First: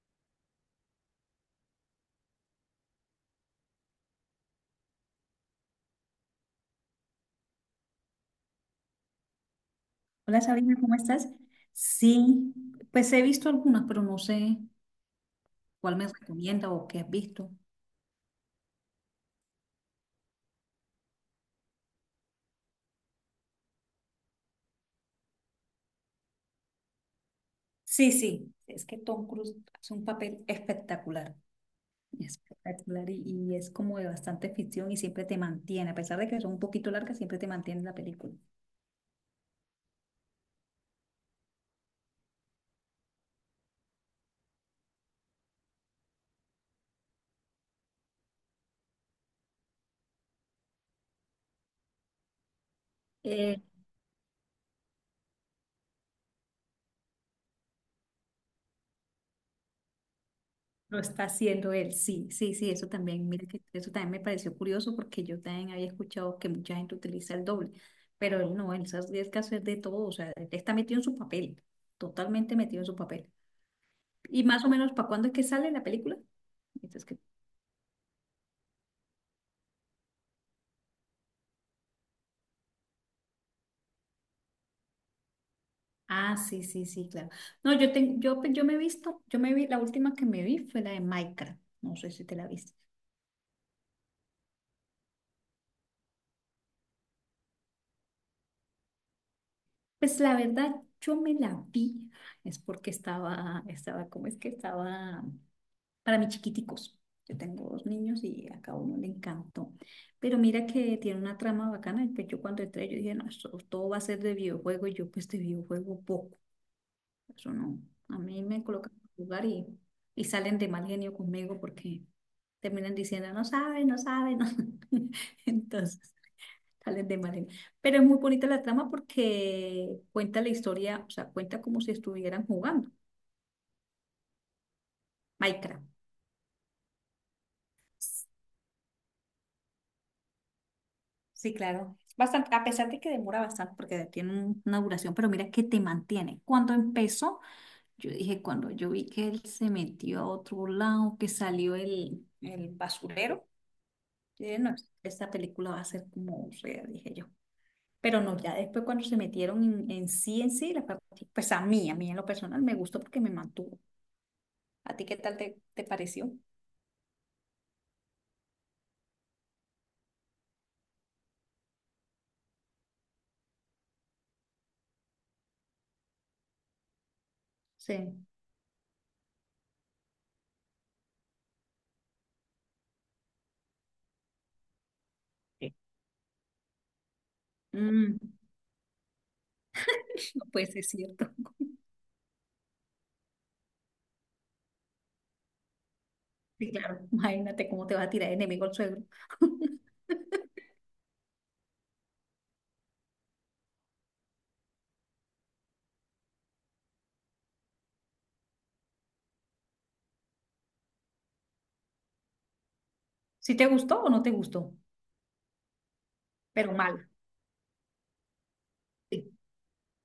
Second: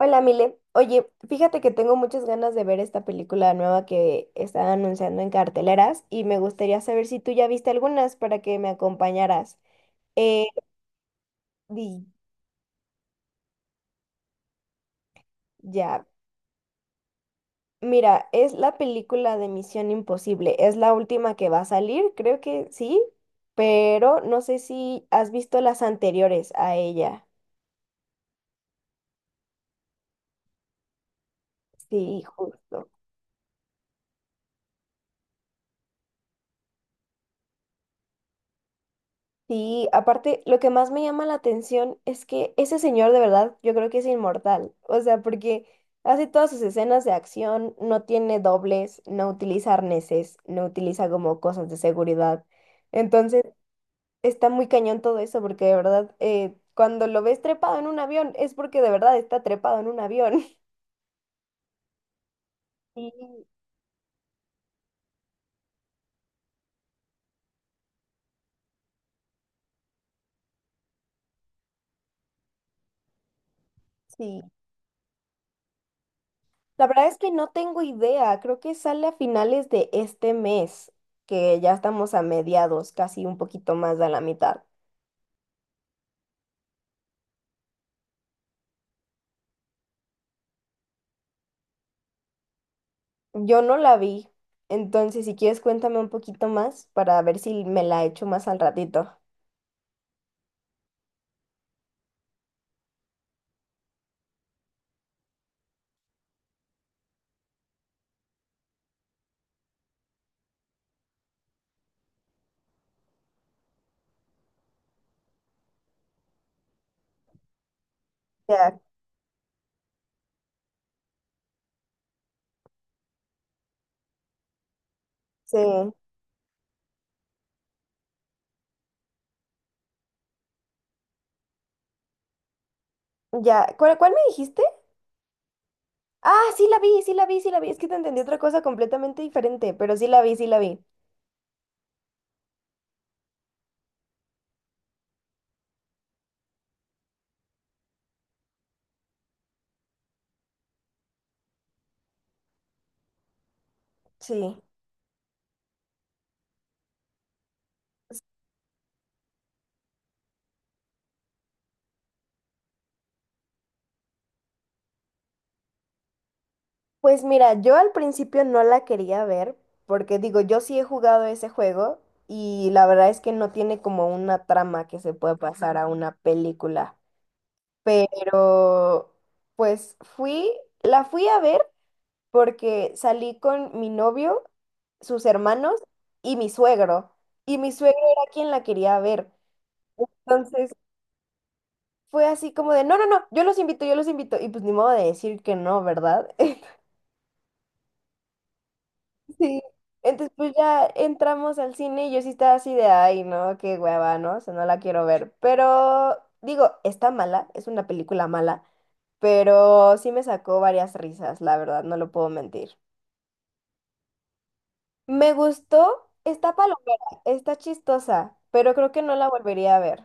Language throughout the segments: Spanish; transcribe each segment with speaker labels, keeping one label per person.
Speaker 1: Hola, Mile. Oye, fíjate que tengo muchas ganas de ver esta película nueva que están anunciando en carteleras y me gustaría saber si tú ya viste algunas para que me acompañaras.
Speaker 2: Hola,
Speaker 1: Eh,
Speaker 2: Sabrina, ¿cómo estás?
Speaker 1: di-
Speaker 2: Sí, pues he visto algunas, pero no sé cuál
Speaker 1: ya,
Speaker 2: me recomienda o qué has visto.
Speaker 1: mira, es la película de Misión Imposible. Es la última que va a salir, creo que sí, pero no sé si has visto las anteriores a ella.
Speaker 2: Sí, sí, es que Tom Cruise hace un papel espectacular,
Speaker 1: Sí, justo.
Speaker 2: espectacular y es como de bastante ficción y siempre te mantiene, a pesar de que son un poquito largas, siempre te mantiene en la película.
Speaker 1: Sí, aparte, lo que más me llama la atención es que ese señor de verdad, yo creo que es inmortal. O sea, porque hace todas sus escenas de acción, no tiene dobles, no utiliza arneses, no utiliza como cosas de seguridad. Entonces, está muy cañón todo eso, porque de verdad, cuando lo ves trepado en un avión, es porque de verdad está trepado en un avión.
Speaker 2: Lo está haciendo él, sí, sí, sí, eso
Speaker 1: Sí,
Speaker 2: también, mira que eso también me pareció curioso porque yo también había escuchado que mucha gente utiliza el doble, pero él no, él se arriesga que hacer de todo, o sea, él está metido en su papel, totalmente metido en su papel.
Speaker 1: sí.
Speaker 2: ¿Y más o menos para cuándo es que sale la película?
Speaker 1: La
Speaker 2: Entonces,
Speaker 1: verdad es
Speaker 2: que-
Speaker 1: que no tengo idea, creo que sale a finales de este mes, que ya estamos a mediados, casi un poquito más de la mitad.
Speaker 2: Ah, sí, sí, sí, claro. No, yo me vi, la última que me vi fue la de Minecraft, no sé si te la viste.
Speaker 1: Yo no la vi, entonces si quieres cuéntame un poquito más para ver si me la echo más al ratito.
Speaker 2: Pues la verdad, yo me la vi, es porque ¿cómo es que estaba? Para mis chiquiticos. Yo tengo dos niños y a cada uno le encantó. Pero mira que tiene una trama bacana. Y pues yo cuando entré, yo dije, no, esto todo va a ser de videojuego. Y yo, pues de videojuego poco. Eso no. A mí me
Speaker 1: Ya,
Speaker 2: colocan a jugar y salen de mal genio conmigo porque terminan diciendo, no sabe, no sabe, no.
Speaker 1: sí,
Speaker 2: Entonces, salen de mal genio. Pero es muy bonita la trama porque cuenta la historia, o sea, cuenta como si estuvieran jugando
Speaker 1: ya. ¿Cuál me dijiste?
Speaker 2: Minecraft.
Speaker 1: Ah, sí la vi, sí la vi, sí la vi. Es que te entendí otra cosa completamente diferente, pero sí la vi, sí la vi.
Speaker 2: Sí, claro. Bastante, a pesar de que demora bastante porque tiene una duración, pero mira que te mantiene. Cuando empezó, yo dije, cuando yo vi que él se metió a otro lado, que salió el basurero, yo
Speaker 1: Sí.
Speaker 2: dije, no, esta película va a ser como fea, dije yo. Pero no, ya después cuando se metieron en sí, pues a mí en lo personal me gustó porque me mantuvo. ¿A ti qué tal te pareció?
Speaker 1: Pues mira, yo al principio no la quería ver, porque digo, yo sí he jugado ese juego y la verdad es que no tiene como una trama que se pueda pasar a una película.
Speaker 2: Sí.
Speaker 1: Pero pues fui, la fui a ver porque salí con mi novio, sus hermanos y mi suegro. Y mi suegro
Speaker 2: Mm,
Speaker 1: era quien la quería ver.
Speaker 2: no puede
Speaker 1: Entonces
Speaker 2: ser cierto.
Speaker 1: fue así como de, no, no, no, yo los invito, yo los invito. Y pues ni modo de decir que no, ¿verdad?
Speaker 2: Sí, claro. Imagínate cómo te va a tirar de enemigo el suegro.
Speaker 1: Sí. Entonces, pues ya entramos al cine y yo sí estaba así de, ay, no, qué hueva, ¿no? O sea, no la quiero ver. Pero, digo, está mala, es una película mala, pero sí me sacó varias risas, la verdad, no lo puedo mentir.
Speaker 2: ¿Si te gustó o no te gustó?
Speaker 1: Me gustó, está
Speaker 2: Pero mal.
Speaker 1: palomera, está chistosa, pero creo que no la
Speaker 2: Sí.
Speaker 1: volvería a ver.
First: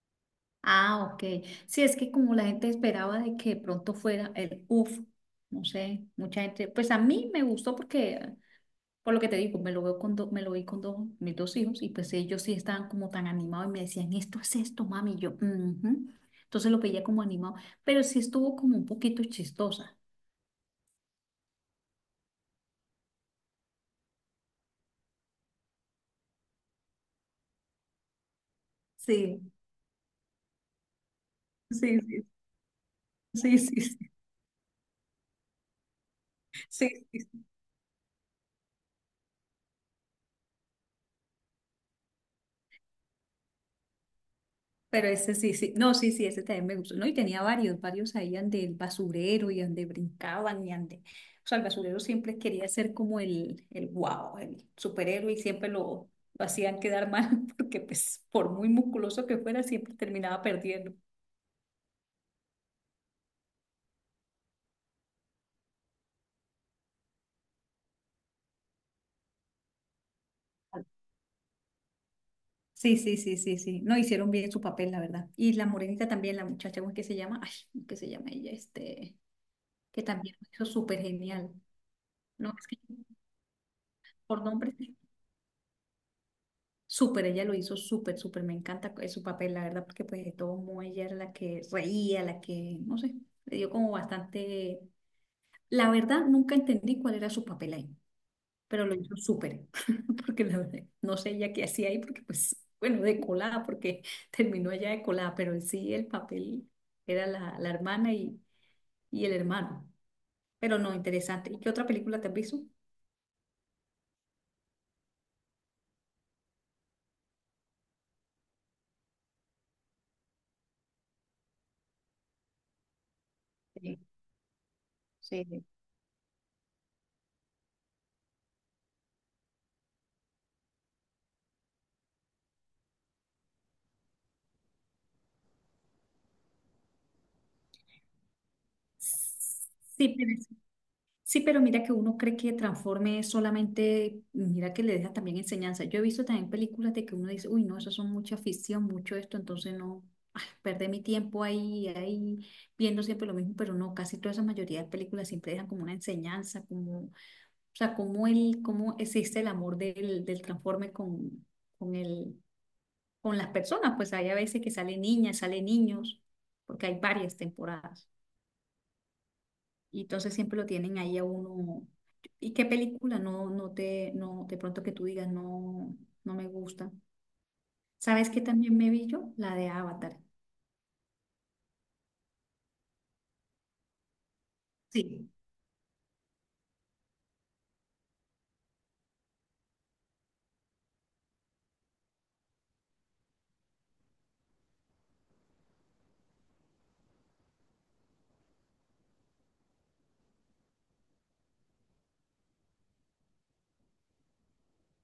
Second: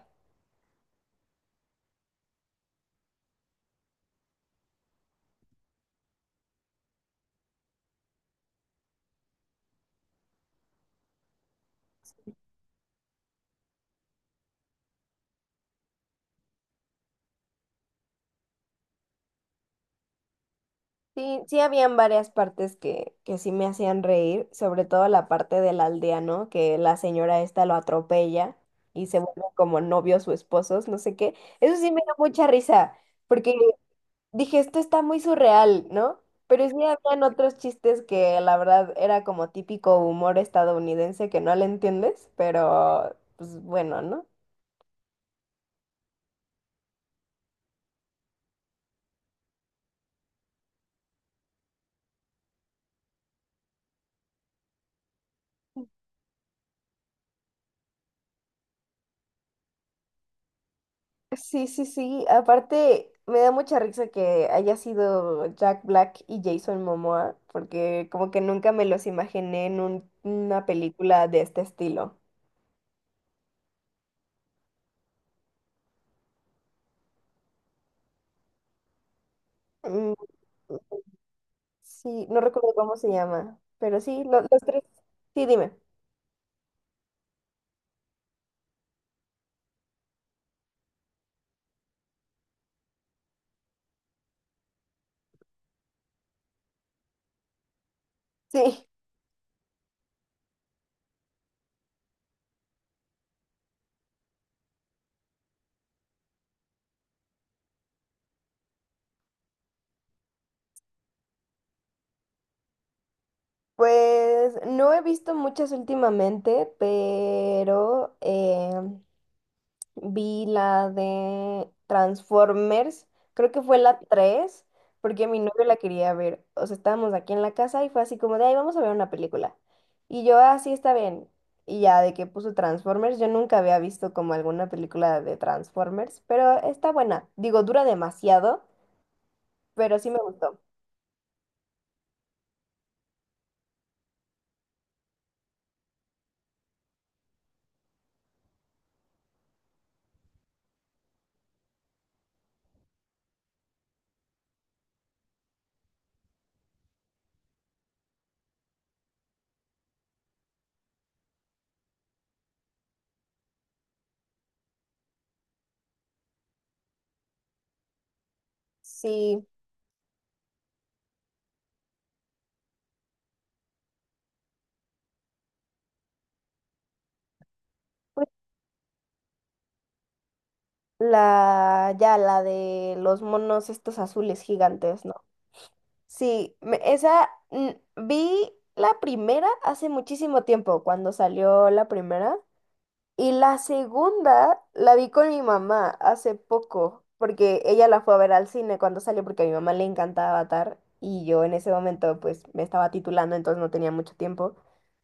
Speaker 2: Ah, OK. Sí, es que como la gente esperaba de que de pronto fuera el uff, no sé, mucha gente, pues a mí me gustó porque, por lo que te digo, me lo vi con dos, mis dos hijos y pues ellos sí estaban como tan animados y me decían, esto es esto, mami, y yo, "Ujú". Entonces lo veía como animado, pero sí estuvo como un poquito chistosa.
Speaker 1: Sí, sí habían varias partes que sí me hacían reír, sobre todo la parte del aldeano, que la señora esta lo atropella y se
Speaker 2: Sí,
Speaker 1: vuelven como novios o esposos, no sé qué. Eso sí
Speaker 2: sí,
Speaker 1: me dio
Speaker 2: sí,
Speaker 1: mucha risa, porque
Speaker 2: sí, sí, sí,
Speaker 1: dije, esto está muy surreal, ¿no? Pero sí
Speaker 2: sí,
Speaker 1: habían
Speaker 2: sí.
Speaker 1: otros chistes que la verdad era como típico humor estadounidense que no le entiendes, pero pues bueno, ¿no?
Speaker 2: Pero ese sí, sí. No, sí, sí, ese también me gustó. No, y tenía varios, varios ahí ande el basurero y ande brincaban y ande. O sea, el basurero siempre quería ser como el wow, el superhéroe y siempre lo hacían quedar mal porque pues por muy musculoso que fuera siempre terminaba perdiendo.
Speaker 1: Sí, sí, sí. Aparte, me da mucha risa que haya sido Jack Black y Jason Momoa, porque como que nunca me los imaginé en una película de este estilo.
Speaker 2: Sí, sí, sí, sí, sí. No hicieron bien su papel, la verdad. Y la morenita también, la muchacha, ¿cómo es que se llama? Ay, ¿cómo es que se llama ella? Este, que
Speaker 1: Mm,
Speaker 2: también lo hizo súper genial.
Speaker 1: sí, no
Speaker 2: No, es
Speaker 1: recuerdo
Speaker 2: que
Speaker 1: cómo se llama, pero sí, lo-
Speaker 2: por
Speaker 1: los
Speaker 2: nombre.
Speaker 1: tres. Sí, dime.
Speaker 2: Súper, ella lo hizo súper, súper, me encanta su papel, la verdad, porque pues de todo modo ella era la que reía, la que, no sé, le dio como bastante, la verdad, nunca entendí cuál era su papel ahí, pero
Speaker 1: Sí,
Speaker 2: lo hizo súper, porque la verdad, no sé ella qué hacía ahí, porque pues, bueno, de colada, porque terminó allá de colada, pero en sí el papel era la hermana y el hermano, pero no, interesante. ¿Y qué otra película te has visto?
Speaker 1: pues no he visto muchas últimamente, pero vi la de Transformers, creo que fue la
Speaker 2: Sí,
Speaker 1: 3 porque mi novio
Speaker 2: sí,
Speaker 1: la quería ver. O sea, estábamos aquí en la casa y fue así como de, ay, vamos a ver una película. Y yo, así está bien. Y ya de que puso Transformers, yo nunca había visto como alguna película de Transformers, pero está buena. Digo, dura demasiado, pero sí
Speaker 2: sí.
Speaker 1: me
Speaker 2: Sí,
Speaker 1: gustó.
Speaker 2: sí, pero mira que uno cree que transforme solamente, mira que le deja también enseñanza. Yo he visto también películas de que uno dice, uy, no, eso son mucha ficción, mucho esto, entonces no, perder mi tiempo viendo siempre lo mismo, pero no, casi toda esa mayoría de películas siempre dejan como una enseñanza, como, o sea, cómo existe el amor del transforme con el, con las personas, pues hay a veces que salen niñas, salen niños, porque hay varias temporadas.
Speaker 1: Sí,
Speaker 2: Y entonces siempre lo tienen ahí a uno. ¿Y qué película? No, no te, no, de pronto que tú digas, no, no me gusta.
Speaker 1: pues
Speaker 2: ¿Sabes qué también me vi yo? La de Avatar.
Speaker 1: la, ya la de los monos estos azules gigantes, ¿no?
Speaker 2: Sí,
Speaker 1: Sí, vi la primera hace muchísimo tiempo, cuando salió la primera. Y la segunda la vi con mi mamá hace poco, porque ella la fue a ver al cine cuando salió, porque a mi mamá le encantaba Avatar y yo en ese momento pues me estaba titulando, entonces no tenía mucho tiempo.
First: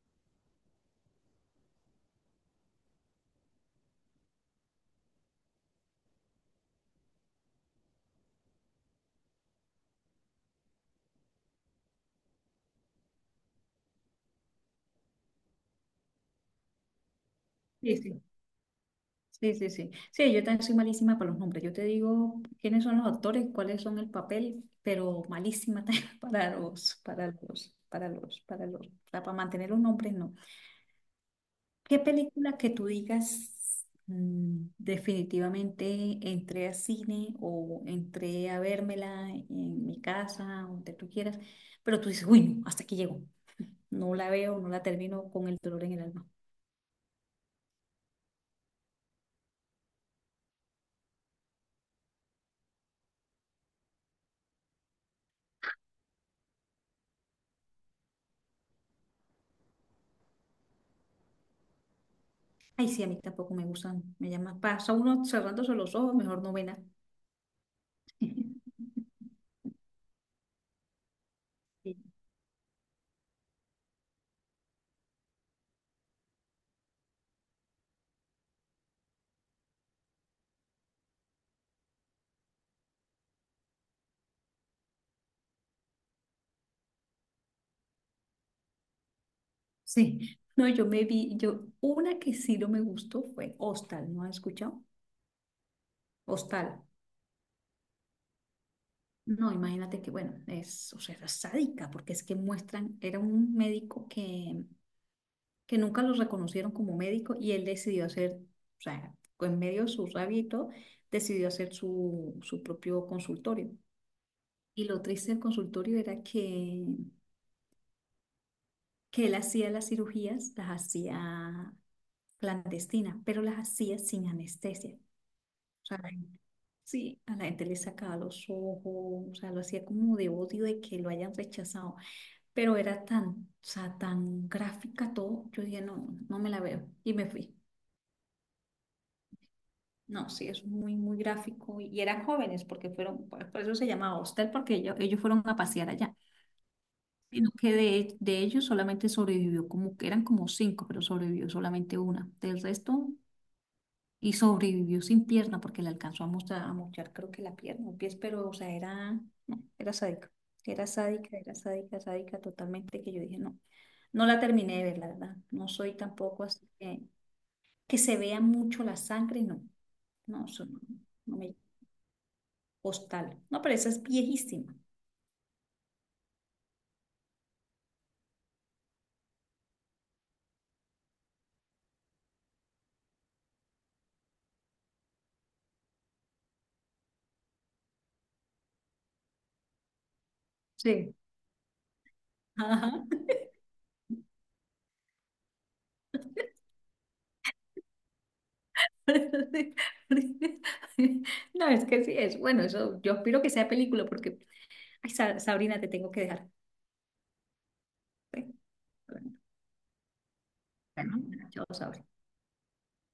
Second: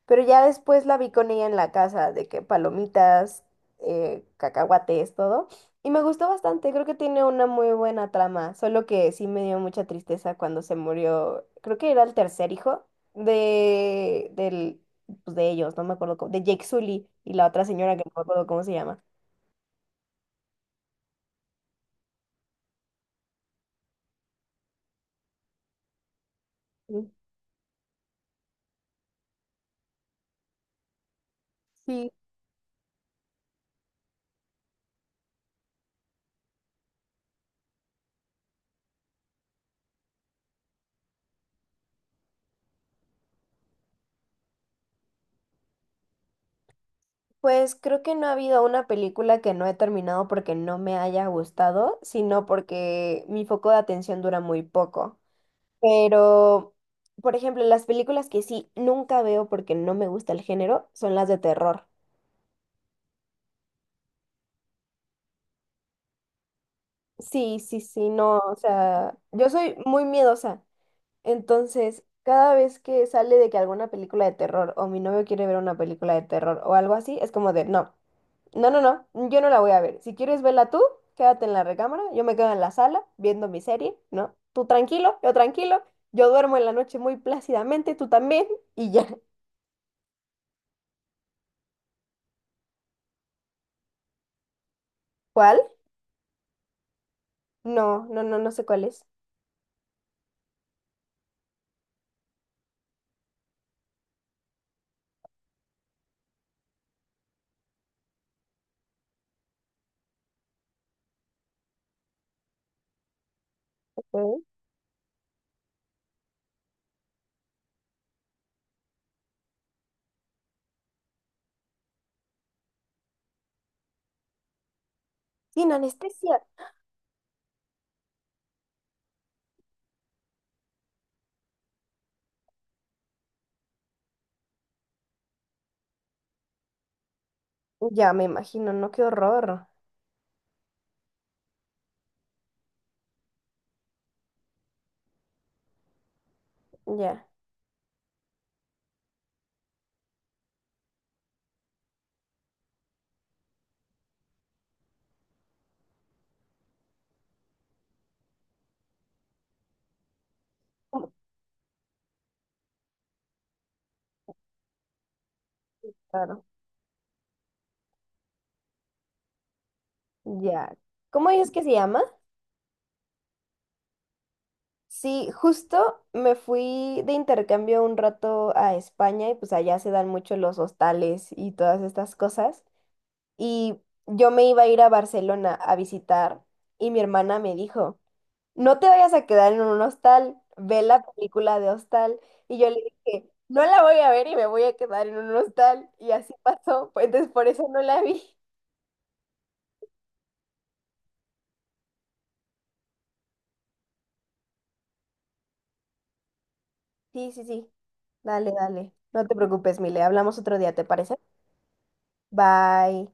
Speaker 1: Pero ya después la vi con ella en la casa, de que palomitas, cacahuates, todo. Y me gustó bastante, creo que tiene una muy buena trama, solo que sí me dio mucha tristeza cuando se murió, creo que era el tercer hijo de, del pues, de ellos, no me acuerdo cómo, de Jake Sully y la otra señora
Speaker 2: sí,
Speaker 1: que no me
Speaker 2: sí.
Speaker 1: acuerdo cómo se llama.
Speaker 2: Sí, sí, sí. Sí, yo también soy malísima para los nombres. Yo te digo quiénes son los actores, cuáles son el papel, pero malísima también
Speaker 1: Sí.
Speaker 2: o sea, para mantener los nombres, no. ¿Qué
Speaker 1: Sí,
Speaker 2: película que tú digas, definitivamente entré a cine o entré a vérmela en mi casa, donde tú quieras, pero tú dices, uy, no, hasta aquí llego, no la veo, no la termino con el dolor en el alma?
Speaker 1: pues creo que no ha habido una película que no he terminado porque no me haya gustado, sino porque mi foco de atención dura muy poco. Pero, por ejemplo, las películas que sí nunca veo porque no me gusta el género son las de terror.
Speaker 2: Ay, sí, a mí tampoco me gustan, me llama, pasa uno cerrándose los ojos, mejor no novena.
Speaker 1: Sí, sí, sí, no, o sea, yo soy muy miedosa.
Speaker 2: Sí,
Speaker 1: Entonces, cada vez que sale de que alguna película de terror o mi novio quiere ver una película de terror o algo así, es como de no, no, no, no, yo no la voy a ver. Si quieres verla tú, quédate en la recámara, yo me quedo en la sala viendo mi serie, ¿no? Tú tranquilo, yo duermo en la noche muy plácidamente, tú también, y ya.
Speaker 2: sí. No, yo me vi, yo, una que sí no me gustó fue Hostal, ¿no has escuchado?
Speaker 1: ¿Cuál?
Speaker 2: Hostal.
Speaker 1: No, no, no, no sé cuál es.
Speaker 2: No, imagínate que, bueno, o sea, era sádica, porque es que muestran, era un médico que nunca lo reconocieron como médico y él decidió hacer, o sea, en medio de su rabia y todo, decidió hacer su propio consultorio.
Speaker 1: Ok.
Speaker 2: Y lo triste del consultorio era que él hacía las cirugías, las hacía clandestinas, pero las hacía sin anestesia.
Speaker 1: Sin
Speaker 2: O sea, la gente-
Speaker 1: anestesia.
Speaker 2: sí, a la gente le sacaba los ojos, o sea, lo hacía como de odio de que lo hayan rechazado. Pero era tan, o sea, tan gráfica todo, yo dije, no, no me la veo y me fui.
Speaker 1: Ya me imagino, no, qué horror.
Speaker 2: No, sí, es muy, muy gráfico y eran jóvenes porque fueron, por eso se llamaba hostel, porque ellos fueron a pasear allá,
Speaker 1: Ya.
Speaker 2: sino que de ellos solamente sobrevivió como que eran como cinco, pero sobrevivió solamente una. Del resto, y sobrevivió sin pierna porque le alcanzó a a mochar, creo que la pierna, un pie pero o sea, era, no, era sádica, era
Speaker 1: ¿Cómo?
Speaker 2: sádica, era sádica, sádica totalmente que yo dije, no, no la terminé de ver, la verdad, no soy tampoco
Speaker 1: Claro.
Speaker 2: así que se vea mucho la sangre, no, no, eso
Speaker 1: Ya.
Speaker 2: no,
Speaker 1: ¿Cómo
Speaker 2: no
Speaker 1: es
Speaker 2: me
Speaker 1: que se llama?
Speaker 2: postal, no, pero esa es viejísima.
Speaker 1: Sí, justo me fui de intercambio un rato a España y pues allá se dan mucho los hostales y todas estas cosas. Y yo me iba a ir a Barcelona a visitar y mi hermana me dijo, no te vayas a quedar en un hostal, ve la
Speaker 2: Sí.
Speaker 1: película de hostal. Y yo le
Speaker 2: Ajá.
Speaker 1: dije, no la voy a ver y me voy a quedar en un hostal. Y así pasó, pues entonces por eso no la vi.
Speaker 2: No, es que sí, es bueno, eso yo espero que sea película porque, ay, Sabrina, te tengo que dejar.
Speaker 1: Sí, sí, sí,
Speaker 2: ¿Sí?
Speaker 1: dale, dale. No te preocupes, Mile, hablamos otro día, ¿te parece?
Speaker 2: Bueno, chao, Sabrina.
Speaker 1: Bye.